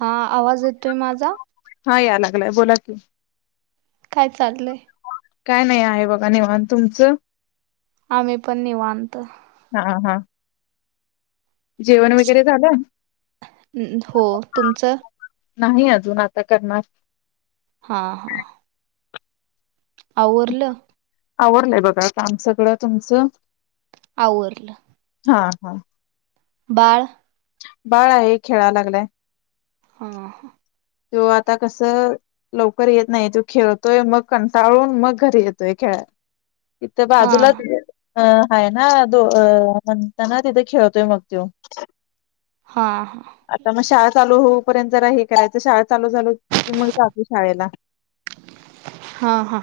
हा आवाज येतोय माझा हा यायला लागलाय बोला की काय चाललंय काय नाही आहे बघा निवांत तुमचं आम्ही पण निवांत हा हा जेवण वगैरे झालं? हो तुमचं नाही अजून आता करणार हा हा आवरलं आवरलंय बघा काम सगळं तुमचं आवरलं हा हा बाळ बाळ आहे खेळायला लागलय हा त्यो आता कसं लवकर येत नाही तो खेळतोय मग कंटाळून मग घरी येतोय खेळाय इथं बाजूलाच हा अं आहे ना दो अ म्हणताना तिथे खेळतोय मग त्यो हा हा आता मग शाळेत चालू होऊपर्यंत जरा हे करायचं शाळा चालू झाली की मग जातोय शाळेला हा हा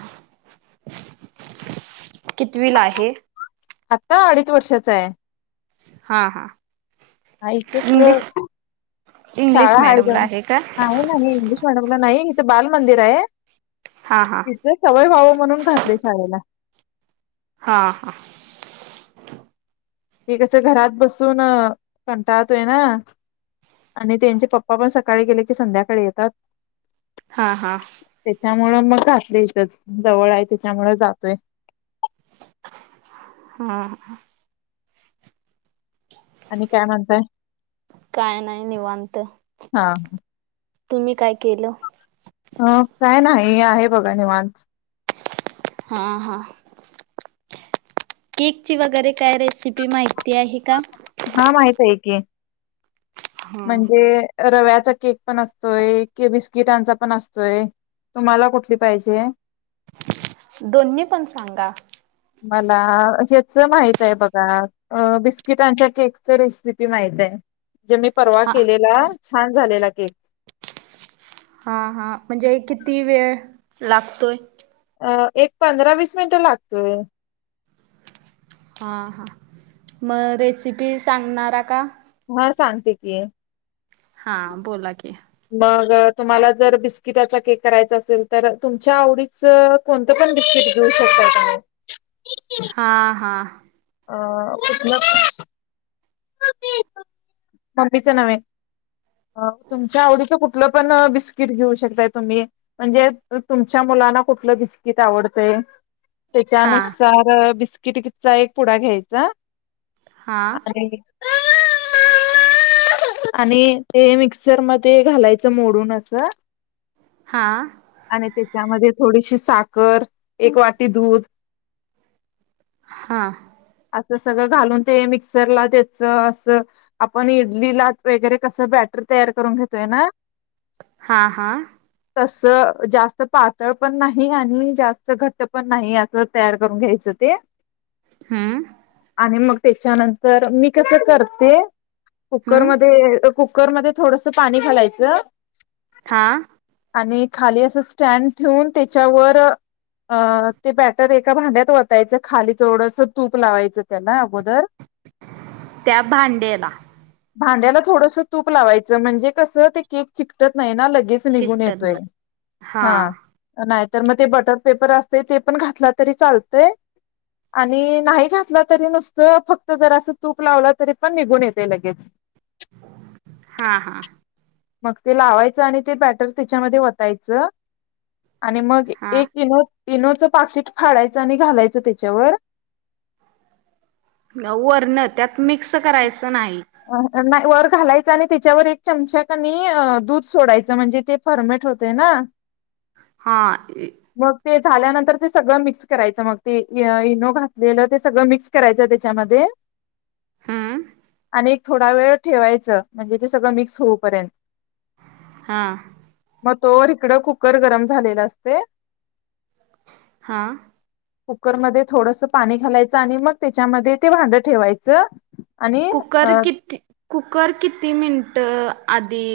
कितवी ला आहे आता अडीच वर्षाचाय हा हा आहे इथेच इंग्लिश इंग्लिश शाळा हाय मॅडमला आहे का आहे ना इंग्लिश मिडीयम नाही इथं बाल मंदिर आहे हा हा इथे सवय व्हाव म्हणून म्हणून घातलय शाळेला हा हा ते कसं घरात बसून कंटाळतोय ना आणि त्यांचे पप्पा पण सकाळी गेले की संध्याकाळी येतात हा हा त्यामुळे मग घातलय इथंच जवळ आहे त्याच्यामुळं जातोय हा आणि काय म्हणताय काय नाही निवांत हा तुम्ही काय केलं अं काय नाही आहे बघा निवांत हा हा केक ची वगैरे काय रेसिपी माहिती आहे का हा माहितये की. हा म्हणजे रव्यात केक पण असतोय कि बिस्किटांचा पण असतोय तुम्हाला कुठली पाहिजेय? दोन्ही पण सांगा. मला ज्याचं माहित आहे बघा आ बिस्किटांच्या केक च रेसिपी माहितये. जे मी परवा हा केलेला छान झालेला [inaudible] केक हा हा म्हणजे किती वेळ लागतोय? अ एक पंधरा वीस मिनिट लागतोय. हा हा मग रेसिपी सांगणारा का? हा सांगते की. हा बोला की. मग तुम्हाला जर बिस्किटाचा केक करायचा असेल तर तुमच्या आवडीच कोणत पण बिस्किट घेऊ शकता तुम्ही. हा हा अ उतल ममीच नव्हे तुमच्या आवडीच कुठल पण बिस्किट घेऊ शकताय तुम्ही म्हणजे तुमच्या मुलांना कुठल बिस्किट आवडतय हा त्याच्यानुसार बिस किती कितचा एक पुडा घ्यायचा. हा [unintelligible] आले आ. आ. वापर करण्यासाठी आणि ते मिक्सर मध्ये घालायच मोडून अस हा. आणि त्याच्यामध्ये थोडीशी साखर, एक वाटी दूध हा. अस सगळ घालून ते मिक्सरला द्यायच अस आपण इडलीला वगैरे कस बॅटर तयार करून घेतोय ना हा हा तस जास्त पातळ पण नाही आणि जास्त घट पण नाही अस तयार करून घ्यायच ते हमम. आणि मग त्याच्यानंतर मी कस करते हम्म कुकरमध्ये कुक कुकरमध्ये थोडस पाणी घालायच हा आणि खाली अस स्टँड ठेऊून त्याच्यावर अ ते बॅटर एका भांड्यात वतायच खाली थोडस तूप लावायच त्याला अगोदर त्या भांड्येला. भांड्याला थोडस तूप लावायच म्हणजे कस ते केक चिकट नाइ ना लगेच निघून येतोय, चिकटन हा नाही तर मग ते बटर पेपर असते ते पण घातला तरी चालतय आणि नाही घातल तरी नुसत फक्त जर अस तूप लावल तरी पण निघून येतय लगेच. हा हा. मग ते लावायच आणि ते बॅटर त्याच्यामध्ये वतायच आणि मग हा एकी न इनोचं पाकिट फाडायचं आणि घालायचं त्याच्यावर वरण त्यात मिक्स करायचं ं नाही नाही वर घालायच आणि त्याच्यावर एक चमचा कनी दूध सोडायचं म्हणजे ते फर्मेट होतेय ना हा मग ते झाल्यानंतर ते सगळं मिक्स करायचं मग ते इनो घातलेलं ते सगळं मिक्स करायचं त्याच्यामध्ये हम थोडा वेळ ठेवायच म्हणजे ते सगळं मिक्स होऊपर्यंत हा मग तोवर इकडं कुकर गरम झालेलं असतय हा कुकरमध्ये थोडस पाणी घालायचं आणि मग त्याच्यामध्ये ते भांडं ठेवायचं आणि कुकर किती कुकर किती मिनट त आधी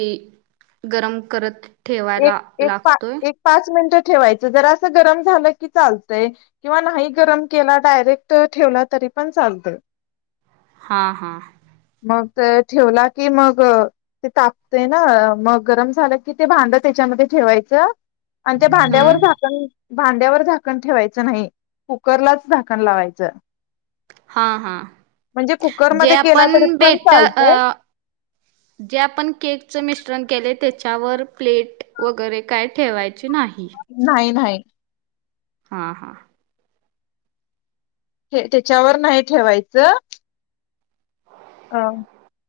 गरम करत ठेवायला एक एक पा लागतोय पाच मिनिट ठेवायच जरास गरम झालं की चालतय, किंवा नाही गरम केला डायरेक्ट ठेवला तरी पण चालतय हा हा मग ते ठेवला की मग ते तापते ना मग गरम झालं की ते भांडत त्याच्यामध्ये ठेवायच आणि त्या भांड्यावर हम्म झाकण भांड्यावर झाकण ठेवायचं नाही कुकरलाच झाकण लावायचं हा हा म्हणजे जे कुकरमध्ये केला आपण तरी पण भेट चालतय जे अ आपण केक मिश्रण केल त्याच्यावर प्लेट वगैरे काय ठेवायच नाही नाही हा हा हे त्याच्यावर नाही ठेवायचं अ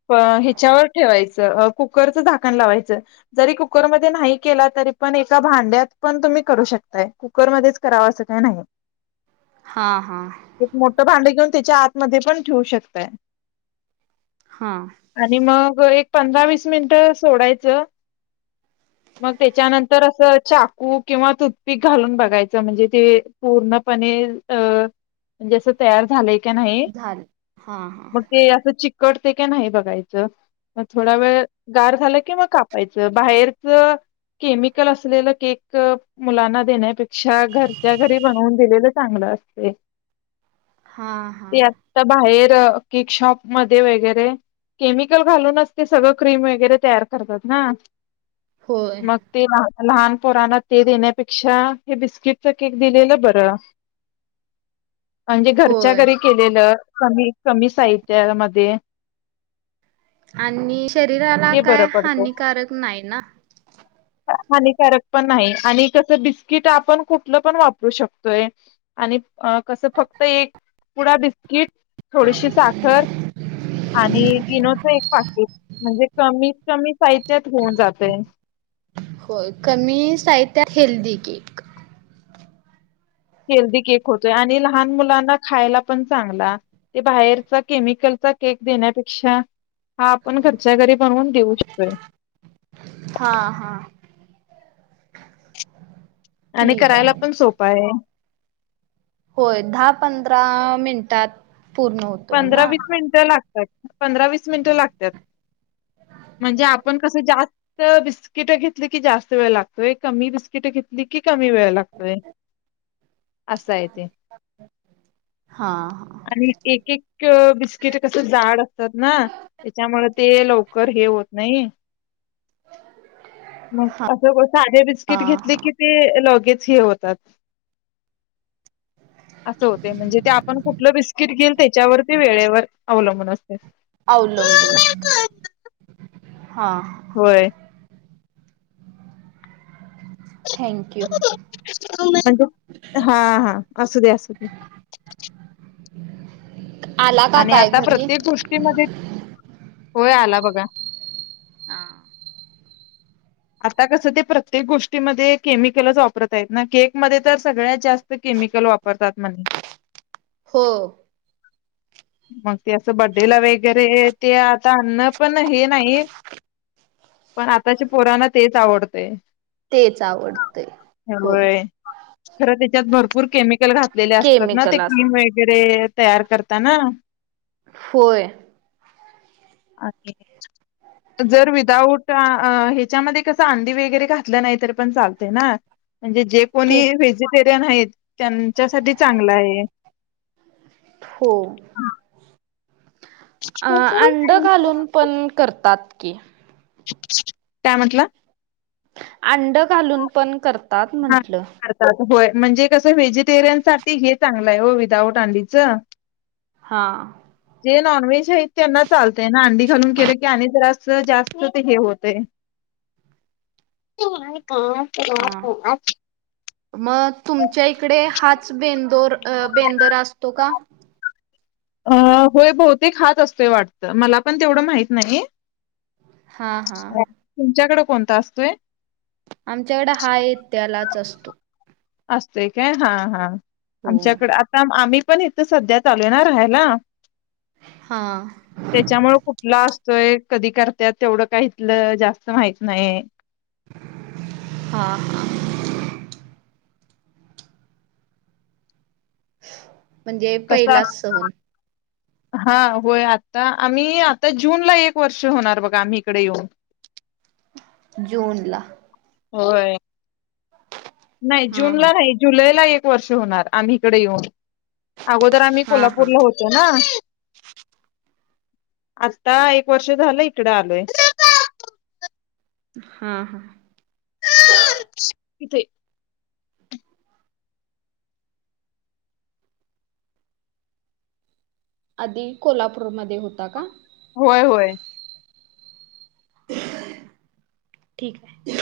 प ह्याच्यावर ठेवायचं कुकरचं झाकण लावायचं, जरी कुकरमध्ये नाही केला तरी पण एका भांड्यात पण तुम्ही करू शकताय कुकरमध्येच कराव असं काही नाही. हा हा एक मोठं भांड घेऊन त्याच्या आतमध्ये पण ठेवू शकताय हा आणि मग एक पंधरा वीस मिनिट सोडायचं, मग त्याच्यानंतर असं चाकू किंवा तुत्पीक घालून बघायचं म्हणजे ते पूर्णपणे अ म्हणजे अस तयार झाले, झालं हा हा त चिकटते की नाही बघायचं थोडा वेळ गार झालं कि, मग कापायचं बाहेरच केमिकल असलेलं केक मुलांना देण्यापेक्षा घरच्या घरी बनवून दिलेलं चांगलं असतय. हा हा ते आता बाहेर त केक शॉप मध्ये वगैरे केमिकल घालूनच ते सगळं क्रीम वगैरे तयार करतात ना, होय मग ते लहान पोराना ते देण्यापेक्षा, हे बिस्किटचा केक दिलेलं बरं. अगदी घरच्या होय घरी केलेलं. कमी कमी. हित्यामध्येध्ये. आणि शरीराला काय बरं पडतं. हानिकारक नाही ना. हानिकारक पण नाही, आणि कसं बिस्किट आपण कुठलं पण वापरू शकतोय, आणि अ कसं फक्त एक पुढा दिस. कि थोडीशी चाक. साखर आणि इनोच एक पाकट म्हणजे, कमीत कमी साहित्यात होऊन जातय. होय कमी साहित्या हेल्दी केक. हेल्दी केक होतोय, आणि लहान मुलांना खायला पण चांगला ते बाहेरचा केमिकलचा केक देण्यापेक्षा, हा आपण घरच्या घरी बणून देऊ शकतोय. हा हा आणि ठीक करायला आहे पण सोपा आहे. होय दहा पंधरा मिनिटात. पूर्ण होतोय पंधरा ना वीस मिनिटं लागतात. पंधरा वस मिनट लागत, म्हणजे आपण कस जास्त बिस्किट घेतली, की जास्त वेळ लागतो, कमी बिस्किट नखकी कमी वेळ लागतोय. असाय ते. हा हा आणि एक एक बिस्किट कसं जाड असतात ना त्याच्यामुळे ते लवकर हे होत नाही. म असं साधे हा बिस्किट घेतली हा कि ते ल हेच हे होतात. असं होतय, म्हणजे ते आपण कुठलं बिस्किट घील. तेच्यावरती वेळेवर अवलंबून असत. अवलंबून असत. हा. होय. थँक्यू म्हणजे हा हा असू दे असू दे. आला का आणि काय आता घरी प्रत्येक गोष्टीमध्ये होय आलाव बघा. हा आता कसं ते प्रत्येक गोष्टीमध्ये केमिकलच वापरत आहेत ना, केकमध्येतर सगळ्यात जास्त केमिकल वापरतात म्हटल. हो. माज ते असं बड्डेला वेंगेरे. ते आता आनन पण हे नाही, पण आताची पो. पोरांना तेच आवडतय. तेच आवडतय, हो. खरं तेच्यात भरपूर केमीक कल घातलेले असतात ना ते केमिकल अस क्रीम वेगेरे. तयार करता ना? होय. जर विदाउट आ हे त्याच्यामध्ये कस अंडी वगैरे घातलं नाही तर पण चालतंय ना. म्हणजे जे कोणी केक व्हेजीटे ते नाहीत. त्यांच्यासाठी चांगलं हाय हे. हो अ अंड घालून पण करतात. कीं काय म्हटला? अंड घालून पण कर तात हा म्हंटलं. करतात होय, म्हणजे कसं व्हेजिटेरियन साठी हे चांगलं हाय ओ, विदाऊट अंडीच. हा. जे नॉनव्हेज आहेत त्यांना चालतय ना, अंडी घालून केलं की आणि जरास जास्त ते होतय. हा. हा. हा फोनात मग तुमच्या इकडे हाच बेंदोर, बेंदर असतो का? अ होय बहूतेक हाचं असतोय वाटतं, मला पण तेवढं माहित नाही. हा हा तुमच्याकडे? कोणता असतोय? आमच्याकडे हा येत्यालाच असतो. असते काय? हा हा. हो. आमच्याकडे आता, आम्ही पण इथ सध्या चालू येणार हाय नां? हा त्याच्यामुळे कुठला अस तो एक कधी करत्यात तेवढं काही इथलं जास्त माहित नाही. हा हा. [inaudible] म्हणजे पहिलाच कसं सहन हा, होय. आता आम्ही आता जूनला एक वर्ष होणार बघा आम्ही हिकडं येऊन. जूनला होय. नाही हा जून हा ला नाही जुलैला वर्ष होणार आम्हीकडे येऊन अगोदर आम्ही हा हा. कोल्हापूरला होतोय ना आता एक वर्ष झालं इकड आलोय हा हा किथे आधी कोल्हापूरमध्येध्ये होता का होय होय ठीक आहे